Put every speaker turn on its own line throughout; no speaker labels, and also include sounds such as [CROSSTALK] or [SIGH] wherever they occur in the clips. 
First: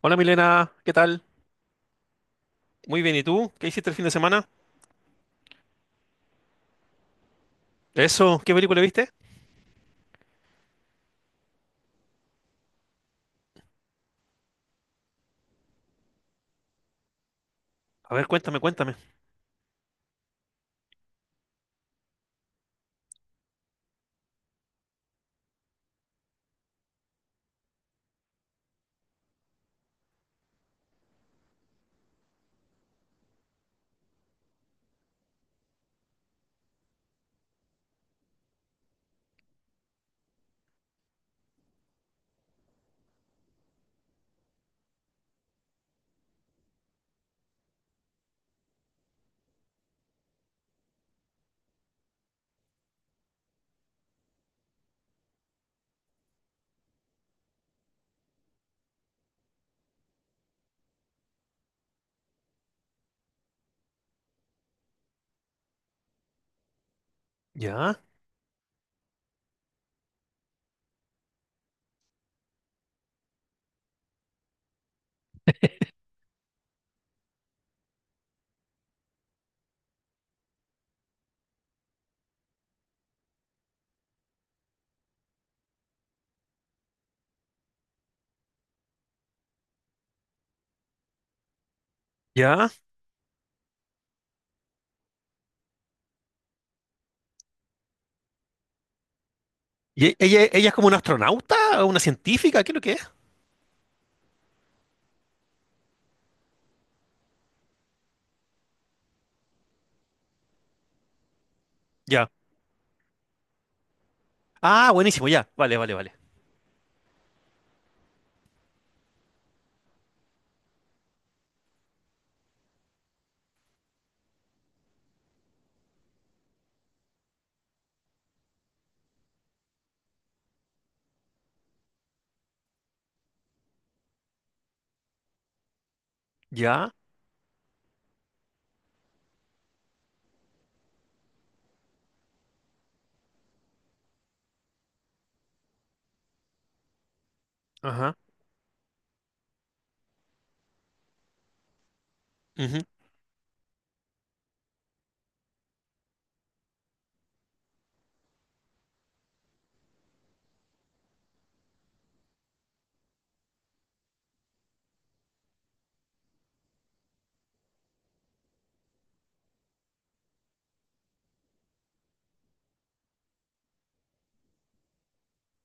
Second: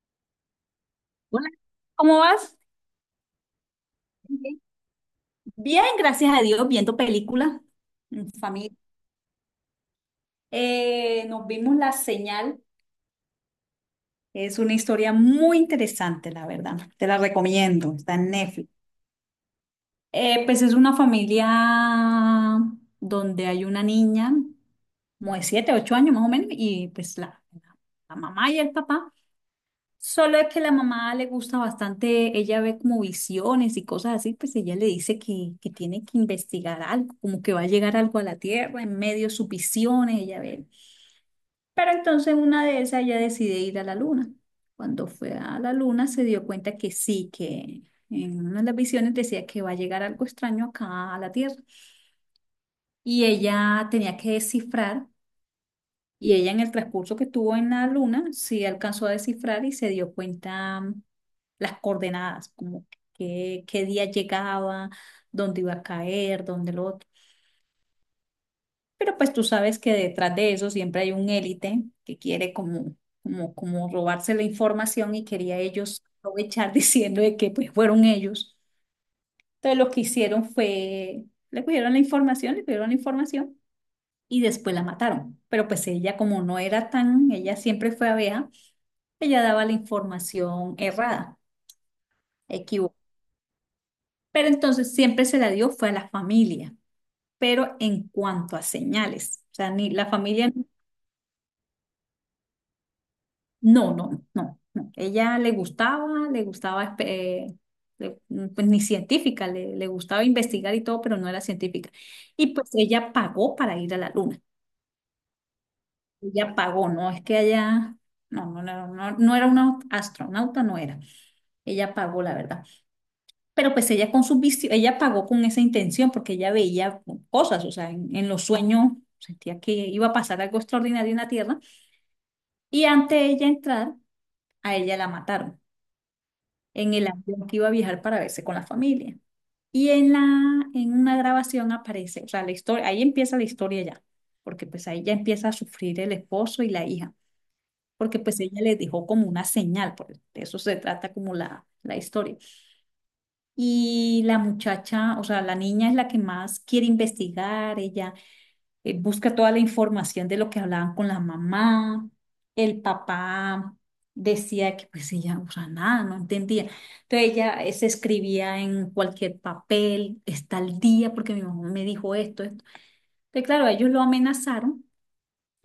Hola Milena, ¿qué tal?
Hola, ¿cómo vas?
Muy bien, ¿y tú? ¿Qué hiciste el fin de semana?
Andy. Bien, gracias a Dios, viendo películas en
Eso, ¿qué
familia.
película viste?
Nos vimos La Señal. Es una historia muy interesante, la verdad. Te la recomiendo.
A
Está
ver,
en
cuéntame,
Netflix.
cuéntame.
Pues es una familia donde hay una niña, como de 7, 8 años más o menos, y pues la mamá y el papá. Solo es que la mamá le gusta bastante, ella ve como visiones y cosas así, pues ella le dice que tiene que investigar algo, como que va a llegar algo a la Tierra en medio de sus visiones, ella ve. Pero entonces una de esas ella decide ir a la Luna. Cuando fue a la Luna se dio cuenta que sí, que en una de las visiones decía que va a llegar algo extraño acá a la Tierra y ella tenía que descifrar. Y ella en el transcurso que estuvo en la luna, sí alcanzó a descifrar y se dio cuenta, las coordenadas, como qué día llegaba, dónde iba a caer, dónde lo otro.
Ya,
Pero pues tú sabes que detrás de eso siempre hay un élite que quiere como, como robarse la información y quería ellos aprovechar [LAUGHS] diciendo de que pues fueron ellos. Entonces lo que hicieron fue, le cogieron la información, le pidieron la información y después la mataron. Pero pues ella como no era tan, ella siempre fue abeja. Ella daba la información errada,
ya.
equivocada. Pero entonces siempre se la dio fue a la familia, pero en cuanto a señales, o sea, ni
¿Y
la
e- ella,
familia,
ella es como una astronauta o una científica? ¿Qué es lo que es?
no, no, no, no. Ella le gustaba, le- pues ni científica, le gustaba investigar y todo, pero no era científica.
Ya.
Y pues ella pagó para ir a la luna,
Ah, buenísimo, ya. Vale, vale, vale.
ella pagó, no es que ella, no, no, no, no, no era una astronauta, no era, ella pagó, la verdad. Pero pues ella con sus ella pagó con esa intención porque ella veía cosas, o sea, en los sueños sentía que iba a pasar algo extraordinario en la Tierra y antes de ella entrar, a ella la mataron
Ya.
en el avión que iba a viajar para verse con la familia. Y en una grabación aparece, o sea, la historia, ahí empieza la historia ya, porque pues ahí ya empieza a sufrir el esposo y la hija,
Ajá.
porque pues ella le dejó como una señal, por de eso se trata como la historia.
Ujú.
Y la muchacha, o sea, la niña es la que más quiere investigar, ella, busca toda la información de lo que hablaban con la mamá, el papá decía que pues ella, o sea, nada, no entendía. Entonces ella, se escribía en cualquier papel, está al día porque mi mamá me dijo esto, esto. Entonces, claro, ellos lo amenazaron,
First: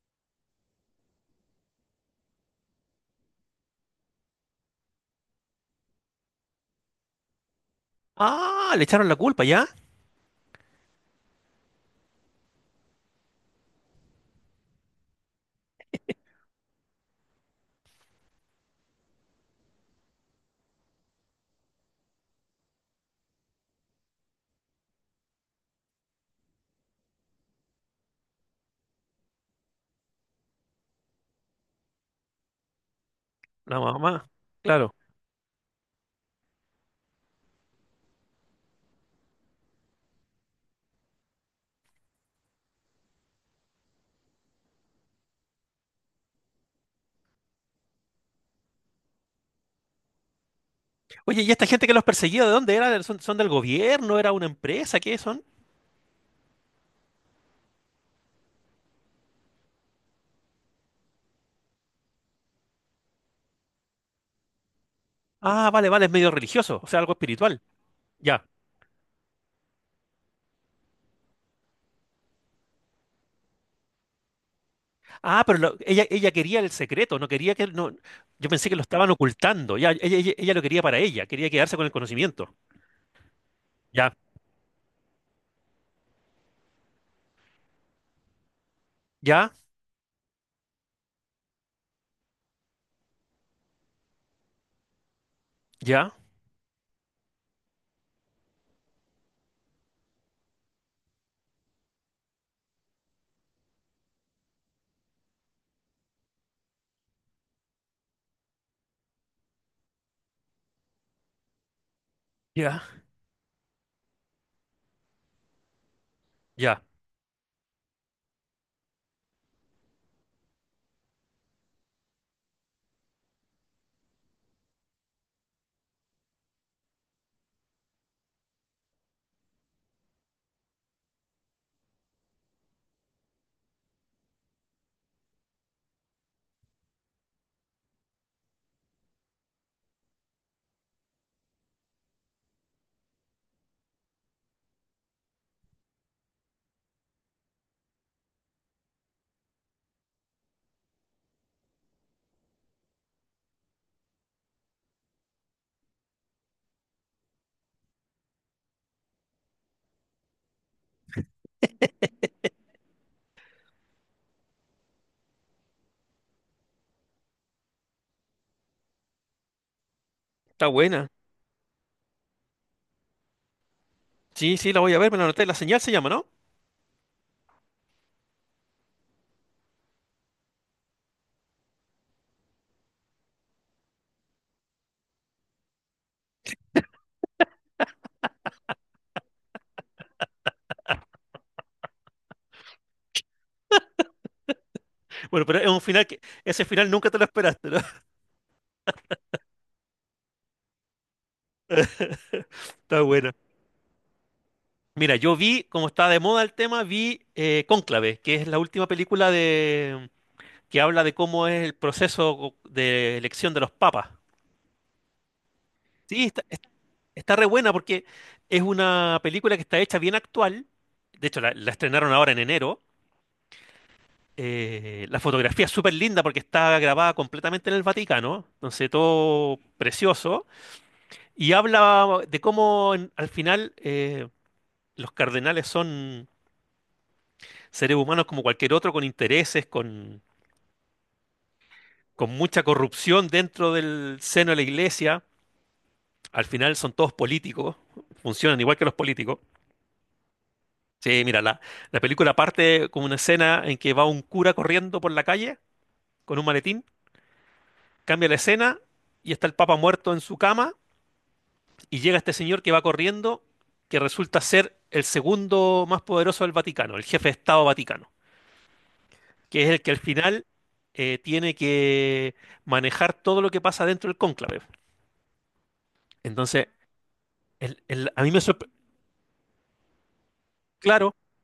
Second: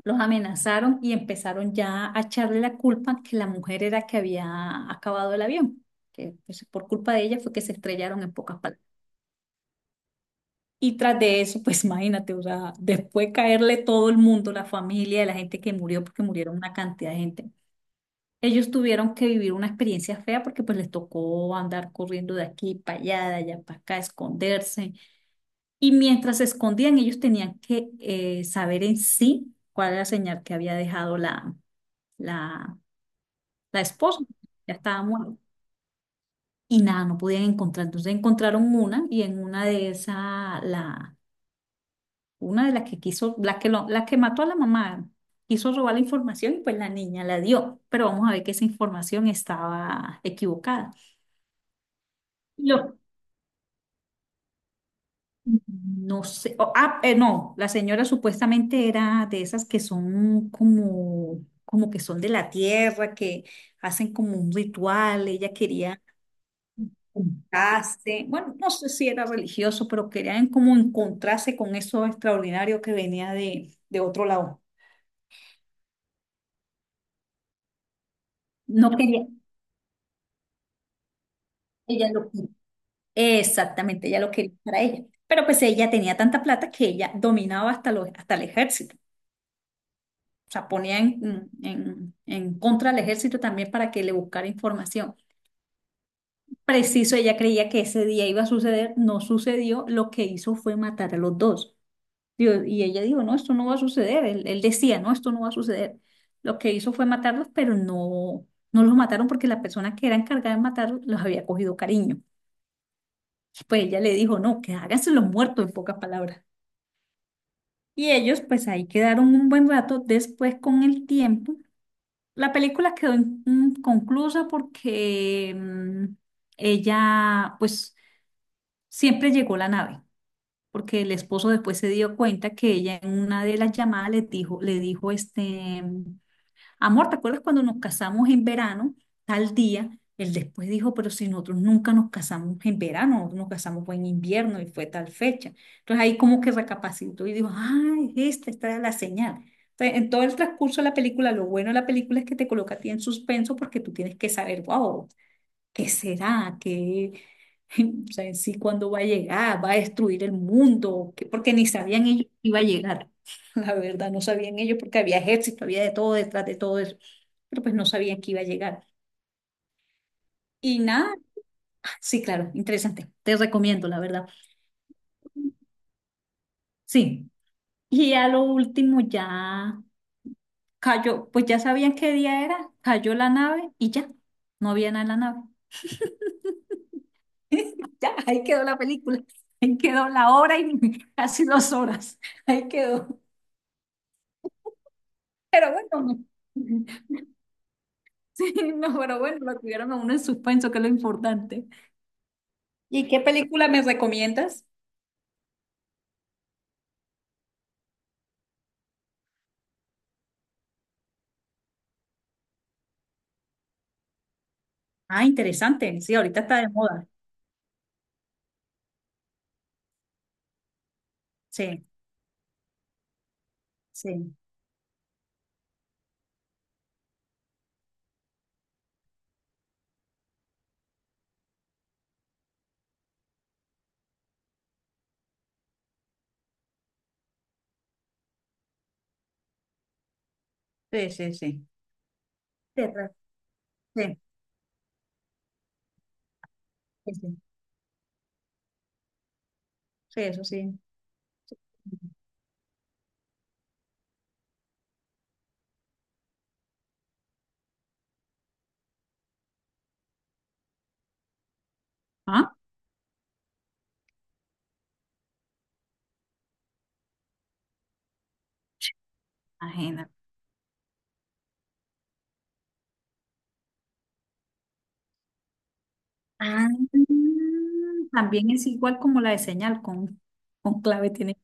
los amenazaron y empezaron ya a echarle la culpa que la mujer era que había acabado el avión, que pues, por culpa de ella fue que se estrellaron en pocas
Ah, le
palabras.
echaron la culpa, ¿ya?
Y tras de eso, pues [LAUGHS] imagínate, o sea, después caerle todo el mundo, la familia, la gente que murió, porque murieron una cantidad de gente. Ellos tuvieron que vivir una experiencia fea porque pues les tocó andar corriendo de aquí para allá, de allá para acá, esconderse. Y mientras se escondían, ellos tenían que, saber en sí cuál era la señal que había dejado la,
La
la esposa.
mamá.
Ya
Claro.
estaba muerta. Y nada, no podían encontrar. Entonces encontraron una y en una de esas una de las que quiso, la que mató a la mamá, quiso robar la información y pues la niña la dio, pero vamos a ver que esa información estaba equivocada.
Oye, ¿y esta gente que los perseguía, de dónde
Lo-
era? ¿Son del gobierno? ¿Era una empresa? ¿Qué son?
no, la señora supuestamente era de esas que son como, que son de la tierra, que hacen como un ritual, ella
Ah, vale,
quería
vale, es medio religioso, o sea, algo espiritual.
juntarse,
Ya.
bueno, no sé si era religioso, pero querían como encontrarse con eso extraordinario que venía de otro lado.
Ah, pero ella quería el secreto, no quería que. No, yo pensé que lo
No
estaban
quería,
ocultando. Ya, ella lo quería para ella, quería quedarse con el
ella lo.
conocimiento.
Exactamente,
Ya,
ella lo quería para ella. Pero pues ella tenía tanta plata que ella dominaba hasta el ejército.
ya,
O sea, ponía en contra al ejército también para que le buscara información.
ya,
Preciso, ella creía que ese día iba a suceder, no sucedió, lo que hizo fue matar a los dos. Digo. Y ella dijo, no, esto no va a suceder. Él decía, no, esto no va a suceder. Lo que hizo fue matarlos, pero no, no los mataron porque la persona que era encargada de matarlos los había cogido cariño.
ya,
Pues ella le dijo, no, que háganse los muertos en pocas palabras.
ya.
Y ellos pues ahí quedaron un buen rato. Después con el tiempo, la película quedó inconclusa porque, ella pues siempre llegó la nave, porque el esposo después se dio cuenta que ella en una de las llamadas le dijo este: amor, ¿te acuerdas cuando nos casamos en verano, tal día? Él después dijo, pero si nosotros nunca nos casamos en verano, nosotros nos casamos fue en invierno y fue tal fecha. Entonces ahí como que recapacitó y dijo, ay, esta era la señal. Entonces, en todo el transcurso de la película, lo bueno de la película es que te coloca a ti en suspenso porque tú tienes que saber, wow, ¿qué será? ¿Qué, [LAUGHS] o sea, en sí cuándo va a llegar? ¿Va a destruir el mundo? ¿Qué? Porque ni sabían ellos que iba a llegar. [LAUGHS] La verdad, no sabían ellos porque había ejército, había de todo detrás de todo eso. Pero pues no sabían que iba a llegar.
Está
Y
buena.
nada, [LAUGHS] sí, claro, interesante. Te recomiendo, la verdad.
Sí, sí, la voy a ver, me la anoté. La señal se llama, ¿no?
Sí. Y a lo último ya cayó, pues ya sabían qué día era, cayó la nave y ya, no había nada en la nave. [LAUGHS] Ya, ahí quedó la película, ahí quedó la hora y [LAUGHS] casi 2 horas, ahí quedó.
Bueno, pero es
Pero
un final que...
bueno,
Ese final
[LAUGHS]
nunca te lo esperaste, ¿no?
sí, no, pero bueno, lo tuvieron a uno en suspenso, que es lo importante.
[LAUGHS] Está
¿Y qué
buena.
película me recomiendas?
Mira, yo vi, como está de moda el tema, vi Cónclave, que es la última película de. Que habla de cómo es el proceso de elección de los papas.
Ah, interesante, sí,
Sí,
ahorita
está.
está de moda.
Está re buena porque es una película que está hecha bien actual. De hecho, la
Sí,
estrenaron ahora en enero.
sí,
La fotografía es súper linda porque está grabada completamente en el Vaticano. Entonces, todo precioso. Y habla de cómo al final los cardenales son seres humanos como cualquier otro, con intereses, con,
sí, sí, sí.
con mucha
Terra,
corrupción dentro del
sí,
seno de la iglesia. Al final son todos
sí, sí,
políticos, funcionan igual que los políticos.
sí, eso sí.
Sí, mira, la película parte con una escena en que va un cura corriendo por la calle con un maletín, cambia la escena y está el Papa muerto en su cama y llega este
¿Ah?
señor que va corriendo, que resulta ser el segundo más poderoso del Vaticano, el jefe de Estado Vaticano, que es el que al
Ajena.
final tiene que manejar todo lo que pasa dentro del cónclave. Entonces,
Ah,
a mí me
también es igual como la de señal con, clave
sorprendió.
tiene.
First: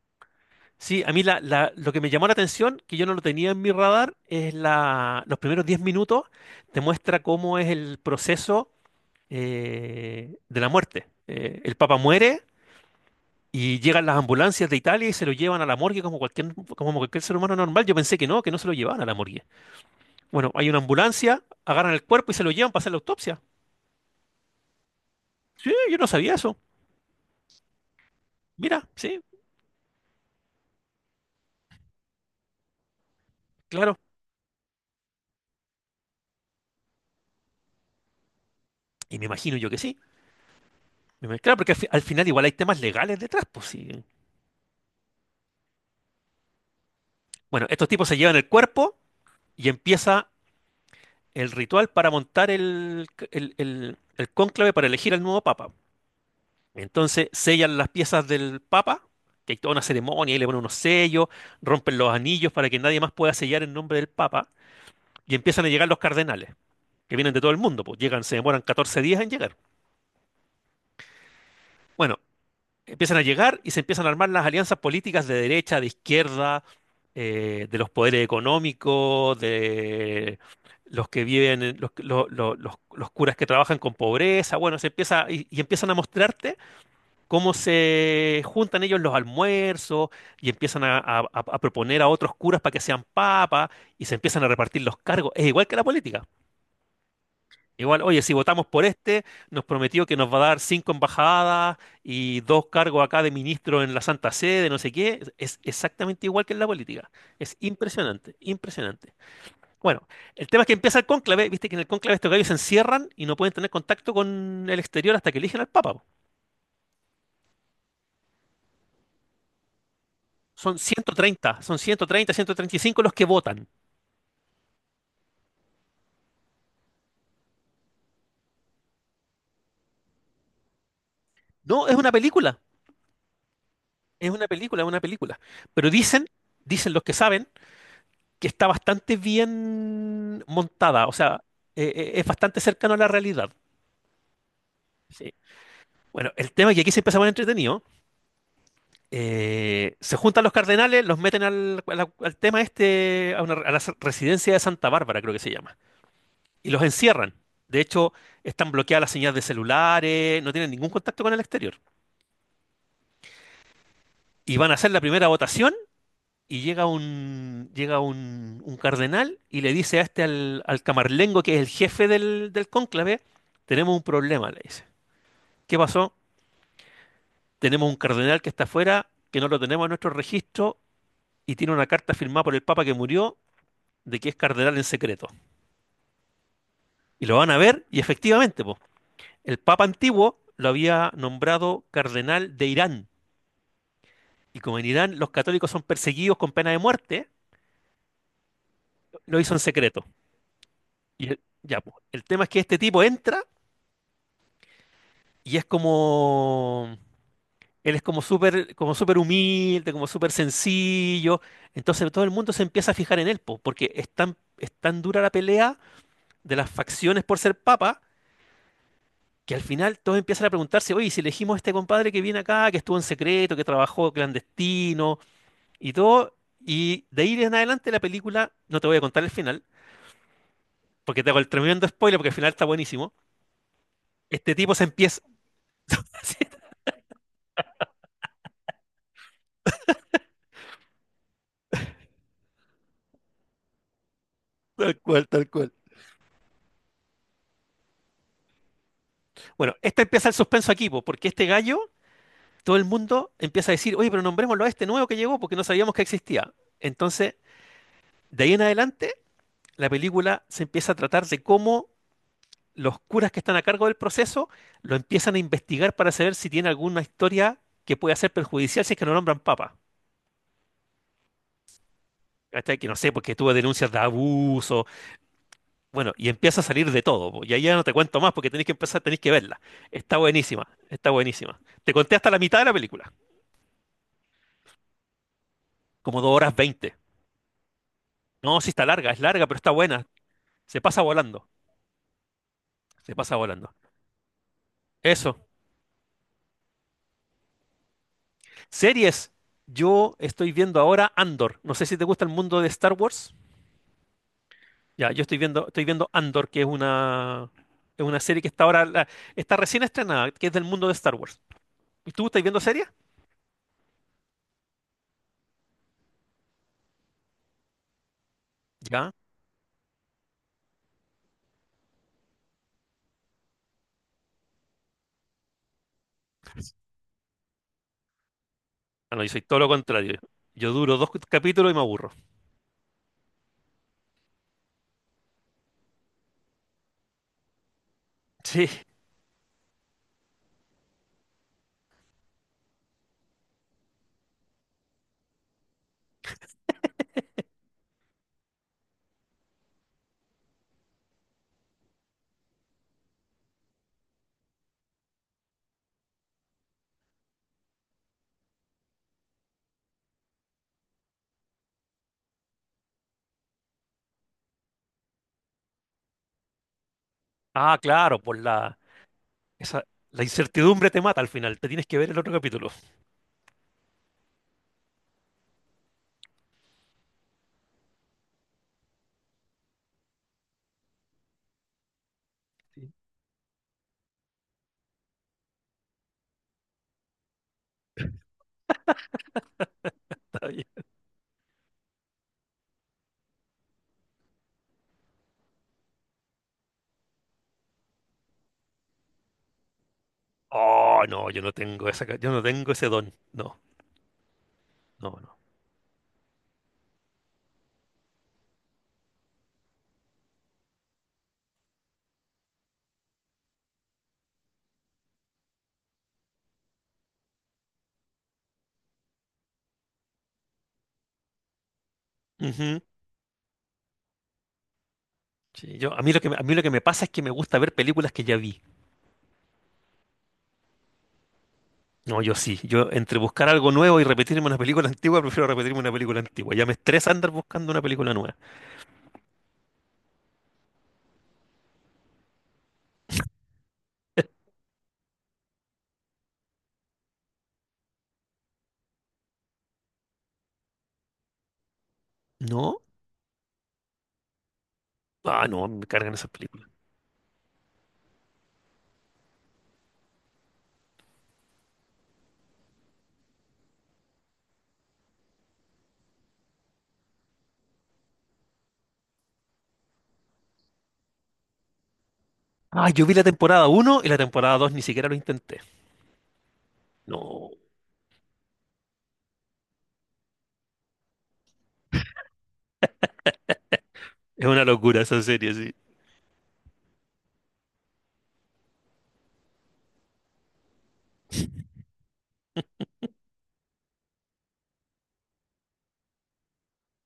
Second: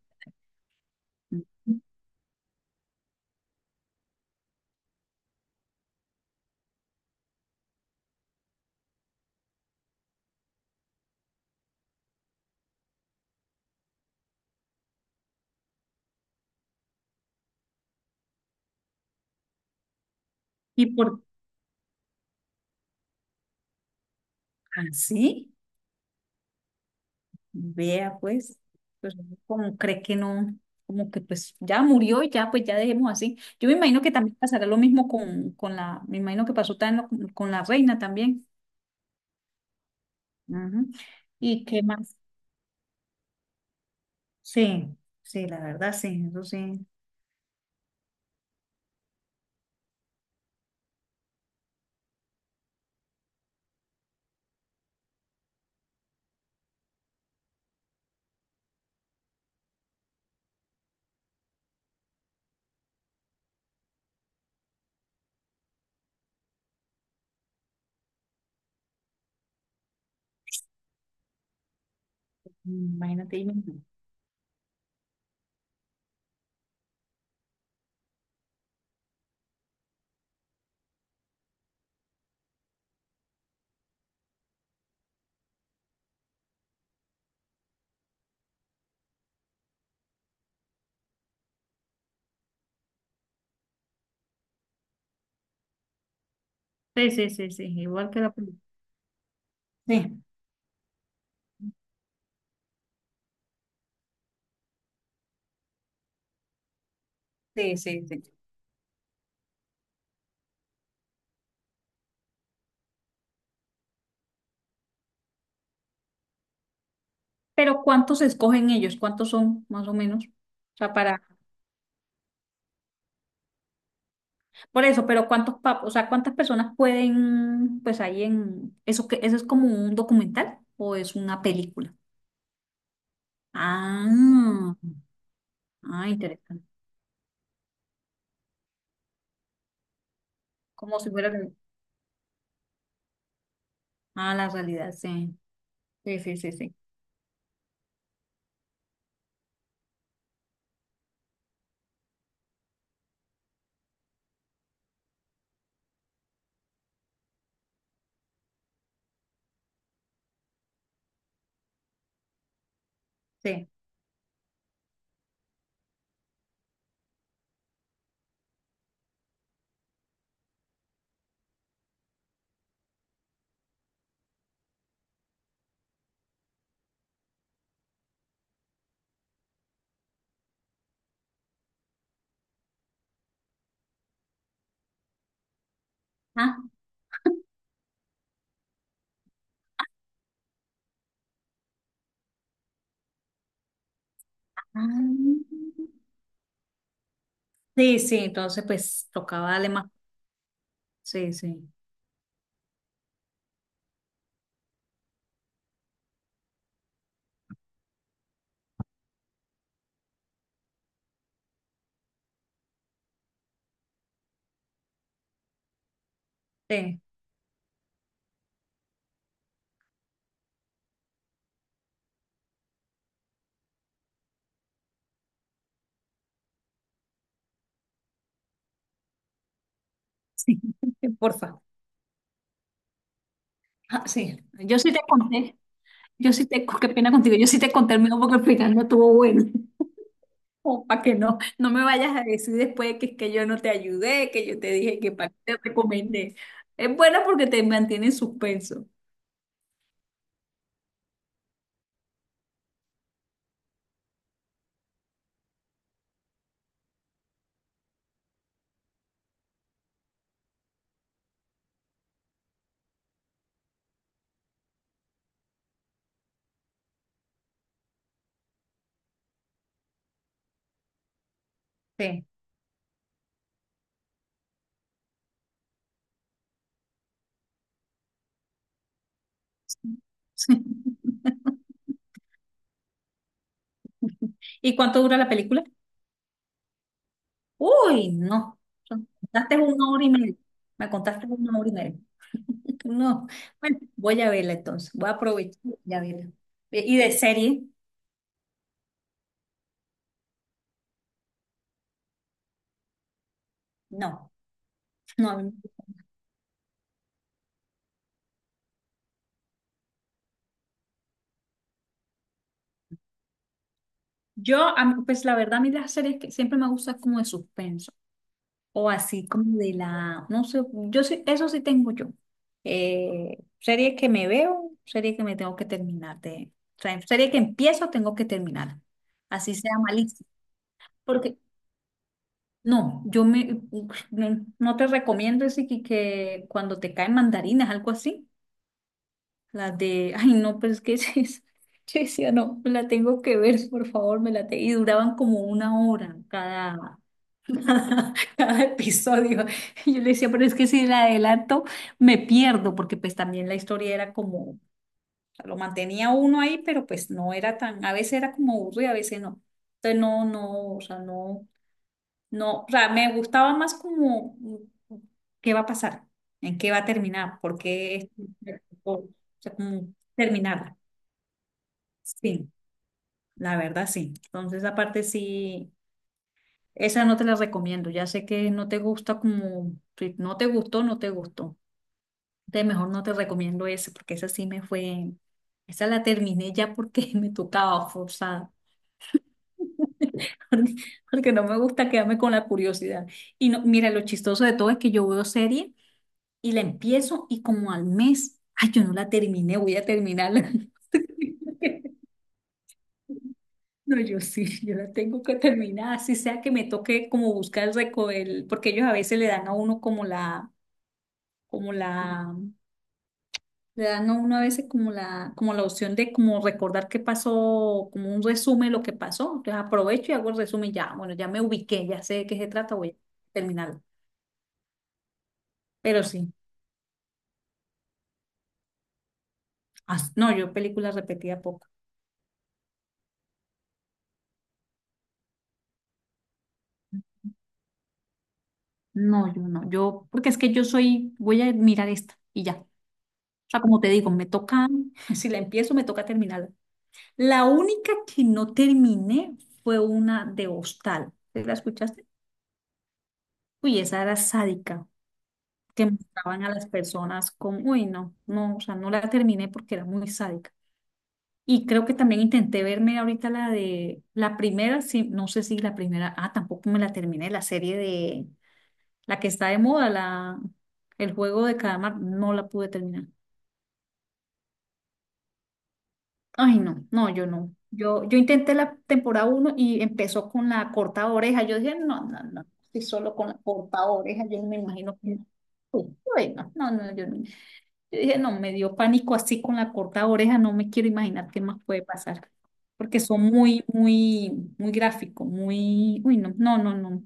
Sí, a mí lo que me llamó la atención, que yo no lo tenía en mi radar, es los primeros 10 minutos, te muestra cómo es el proceso de la muerte. El Papa muere y llegan las ambulancias de Italia y se lo llevan a la morgue como cualquier ser humano normal. Yo pensé que no se lo llevaban a la morgue. Bueno, hay una
¿Y por
ambulancia, agarran el cuerpo y se lo llevan para hacer la autopsia.
así?
Sí, yo no sabía eso.
Vea, pues,
Mira,
pues
sí,
uno como cree que no, como que pues ya murió y ya, pues ya dejemos así. Yo me
claro.
imagino que también pasará lo mismo con la, me imagino que pasó también la reina también.
Y me imagino yo que sí.
Ujú.
Claro,
¿Y
porque
qué
al
más?
final igual hay temas legales detrás, pues sí.
Sí, sí, la verdad, sí, eso sí.
Bueno, estos tipos se llevan el cuerpo y empieza el ritual para montar el cónclave para elegir al nuevo papa. Entonces sellan las piezas del papa, que hay toda una ceremonia, y le ponen unos sellos, rompen los anillos para que nadie más pueda sellar en nombre del papa, y empiezan a llegar los cardenales, que vienen de todo el mundo, pues llegan, se demoran 14 días en llegar. Bueno, empiezan a
Imagínate.
llegar y se empiezan a armar las alianzas políticas de derecha, de izquierda, de los poderes económicos, de los que viven, en- los, lo- los curas que trabajan con pobreza. Bueno, se empieza y empiezan a mostrarte cómo se juntan ellos en los almuerzos y empiezan a proponer a otros curas para que sean papas y se empiezan a repartir los cargos. Es igual que la política.
Sí, sí, sí, sí,
Igual,
igual que
oye,
la
si
película.
votamos por este, nos prometió que
Sí,
nos va a dar cinco embajadas y dos cargos acá de ministro en la Santa Sede, no sé qué. Es exactamente igual que en la política. Es
sí, sí, sí.
impresionante, impresionante. Bueno, el tema es que empieza el cónclave, viste que en el cónclave estos gallos se encierran y no pueden tener contacto con el exterior hasta que eligen al Papa, po.
Pero ¿cuántos escogen ellos? ¿Cuántos son, más o menos?
Son
O sea, para.
130, son 130, 135 los que votan.
Por eso, pero ¿cuántos papos, o sea, cuántas personas pueden, pues ahí en, eso que, eso es como un documental o es una
No,
película?
es una película, es una
Ah,
película, es una película. Pero
ah,
dicen,
interesante.
dicen los que saben que está bastante bien
Como
montada,
si
o
fuera,
sea, es bastante cercano a la realidad.
ah, la realidad,
Sí.
sí. Sí,
Bueno,
sí, sí,
el tema es
sí.
que aquí se empieza a poner entretenido. Se juntan los cardenales, los meten al tema este, a la residencia de Santa Bárbara, creo que se llama, y los encierran. De hecho, están bloqueadas las señales de celulares, no tienen ningún contacto con el exterior.
Sí.
Y van a hacer la primera votación. Y llega un cardenal y le dice al camarlengo, que es el jefe del cónclave, tenemos un problema, le dice. ¿Qué pasó? Tenemos un cardenal que está afuera, que no lo tenemos en nuestro registro y tiene una carta firmada por el Papa que murió de que es cardenal en secreto.
Ah,
Y lo van a ver y efectivamente, po, el Papa antiguo lo había nombrado cardenal de Irán. Y como en Irán los
ah.
católicos son perseguidos con pena de muerte,
Sí, sí, entonces pues
lo
tocaba
hizo en
darle más.
secreto.
Sí, sí,
Ya, po, el tema es que este tipo entra. Y es como. Él es como súper humilde, como súper sencillo. Entonces todo el mundo se empieza a fijar en él, po, porque es tan dura la pelea de las
sí,
facciones por ser papa, que al final todos empiezan a preguntarse, oye, ¿y si elegimos a este compadre que viene acá, que estuvo en secreto, que trabajó clandestino y todo? Y de ahí en adelante la película, no te voy a contar el final,
sí, [LAUGHS]
porque te hago el
porfa.
tremendo spoiler, porque el final está buenísimo.
Ah, sí,
Este tipo
yo
se
sí te
empieza.
conté,
[LAUGHS]
yo
Sí,
sí te, qué pena contigo, yo sí te conté el mío porque el final no estuvo bueno. O para que no me vayas a decir después que es que yo no te ayudé, que yo te
tal
dije que
cual,
para qué
tal
te
cual.
recomendé. Es buena porque te mantiene en suspenso.
Bueno, este empieza el suspenso aquí, po, porque este gallo todo el mundo empieza a decir, oye, pero nombrémoslo a este nuevo que llegó porque no sabíamos que existía. Entonces, de ahí en adelante, la película se empieza a tratar de cómo los curas que están a cargo del proceso lo empiezan a investigar para saber si tiene alguna historia que pueda ser perjudicial si es que no nombran papa.
Sí.
Hasta que no sé, porque tuvo denuncias de abuso. Bueno, y empieza a salir de todo, po. Y ahí ya no te cuento más porque tenés que empezar, tenés que verla. Está buenísima, está
[LAUGHS]
buenísima. Te conté hasta la mitad de la película,
¿Y cuánto dura la película?
como 2 horas 20.
Uy, no.
No, sí está
Me
larga, es larga, pero
contaste
está
una hora
buena.
y media.
Se
Me
pasa
contaste
volando.
una hora y media.
Se
No.
pasa volando.
Bueno, voy a verla entonces. Voy a
Eso.
aprovechar y a verla. ¿Y de serie?
Series. Yo estoy viendo ahora Andor. No sé si te gusta el mundo de Star Wars.
No.
Ya, yo estoy
No.
viendo, estoy viendo Andor, que es una serie que está ahora, está recién estrenada, que es del mundo de Star Wars. ¿Y tú estás viendo series?
Yo, a mí, pues la verdad, a mí las series que siempre me gustan como de suspenso. O
Ya.
así como de la, no sé, yo sí, eso sí tengo yo. Serie que me veo, serie que me tengo que terminar de, o sea, serie que empiezo, tengo que terminar.
Ah, no, yo soy
Así
todo lo
sea
contrario.
malísimo.
Yo duro dos
Porque,
capítulos y me aburro.
no, yo me, no, no te recomiendo ese que cuando te caen mandarinas, algo así.
Sí.
La de, ay, no, pero es que [LAUGHS] yo decía, no, me la tengo que ver, por favor, me la te. Y duraban como una hora cada, [LAUGHS] cada episodio. Y yo le decía, pero es que si la adelanto, me pierdo, porque pues también la historia era como, lo mantenía uno ahí, pero pues no era tan, a veces era como aburrido, a veces no. Entonces no, no, o sea, no, no, o sea, me gustaba más como, qué va a pasar, en qué va a terminar, por
Ah,
qué,
claro, por
o sea,
esa,
como
la
terminarla.
incertidumbre te mata al final. Te tienes que ver el otro
Sí,
capítulo.
la verdad sí. Entonces aparte sí. Esa no te la recomiendo. Ya sé que no te gusta como, si no te gustó, no te gustó. De mejor
Sí.
no te recomiendo esa, porque esa sí me fue, esa la terminé ya porque [LAUGHS] me tocaba forzada. [LAUGHS]
Está
Porque,
bien.
porque no me gusta quedarme con la curiosidad. Y no, mira, lo chistoso de todo es que yo veo serie y la empiezo y como al mes, ay, yo no la terminé, voy a terminarla.
Oh,
[LAUGHS]
no, yo no tengo ese don. No,
No, yo sí, yo la
no,
tengo que
no.
terminar, así sea que me toque como buscar el, porque ellos a veces le dan a uno como la, le dan a uno a veces como la opción de como recordar qué pasó, como un resumen de lo que pasó. Entonces aprovecho y hago el resumen ya, bueno, ya me ubiqué, ya sé de qué se trata,
Ujú.
voy a terminarlo.
Sí, yo, a
Pero
mí lo que,
sí,
me- a mí lo que me pasa es que me gusta ver películas que ya vi.
no, yo películas repetía poco.
No, yo sí. Yo entre buscar algo nuevo y repetirme una película [LAUGHS] antigua, prefiero repetirme una película antigua. Ya me estresa andar buscando una película nueva.
No, yo no, yo, porque es que yo soy, voy a mirar esta y ya. O sea, como te digo, me
[LAUGHS]
toca, [LAUGHS] si la empiezo, me toca terminarla. La única que no terminé fue una de Hostal. ¿La escuchaste?
¿No?
Uy, esa era sádica.
Ah, no, me
Que
cargan esas
mostraban a las
películas.
personas con, uy, no, no, o sea, no la terminé porque era muy sádica. Y creo que también intenté verme ahorita la de la primera, sí, no sé si la primera, ah, tampoco me la terminé, la serie de la que está de moda, la el juego de calamar, no la pude
Ah, yo
terminar.
vi la temporada 1 y la temporada 2 ni siquiera lo intenté.
Ay, no, no, yo
No,
no. Yo intenté la temporada uno y empezó con la corta oreja. Yo dije, no, no, no, si solo con la corta oreja, yo
es
me
una
imagino
locura
que
esa
no.
serie, sí.
Uy, uy, no, no, no, yo no. Yo dije, no, me dio pánico así con la corta oreja, no me quiero imaginar qué más puede pasar, porque son muy, muy, muy gráficos, muy, uy, no, no, no, no.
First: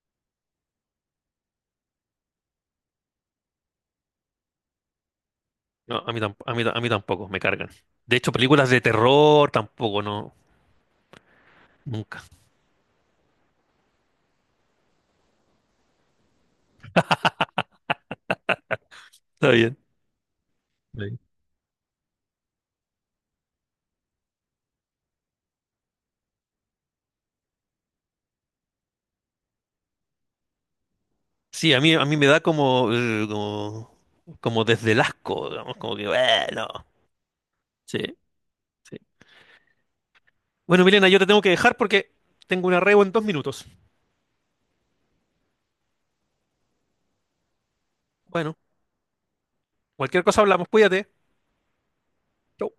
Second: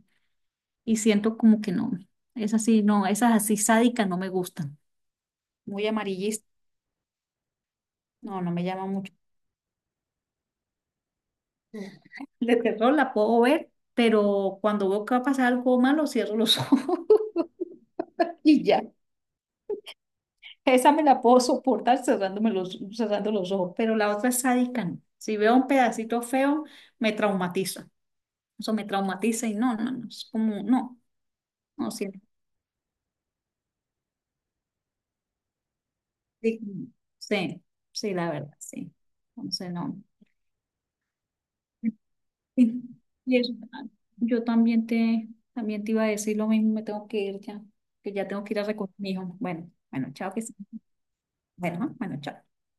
Y siento como que no, es así, no, esas así sádicas no me gustan, muy
No,
amarillistas,
a mí tampoco, me cargan. De hecho,
no, no me
películas de
llama mucho.
terror tampoco, no, nunca.
De terror la puedo ver, pero cuando veo que va a pasar algo malo, cierro los ojos [LAUGHS] y ya.
Está bien.
Esa me
Está bien.
la puedo soportar cerrándome los, cerrando los ojos, pero la otra es sádica, no. Si veo un pedacito feo, me traumatiza. Eso me traumatiza y no, no, no, es como, no,
Sí, a
no,
mí, a
sí,
mí me da como desde el asco, digamos, como que,
sí,
bueno.
sí,
Sí,
sí, la verdad, sí.
sí.
Entonces, no.
Bueno, Milena, yo te tengo que dejar porque tengo una
Y,
reo en dos
y eso,
minutos.
ah, yo también te iba a decir lo mismo, me tengo que ir ya, que ya tengo que
Bueno,
ir a recoger a mi hijo. Bueno, bueno,
cualquier
chao,
cosa
que sí.
hablamos, cuídate.
Bueno, ah, bueno, chao.
Chau.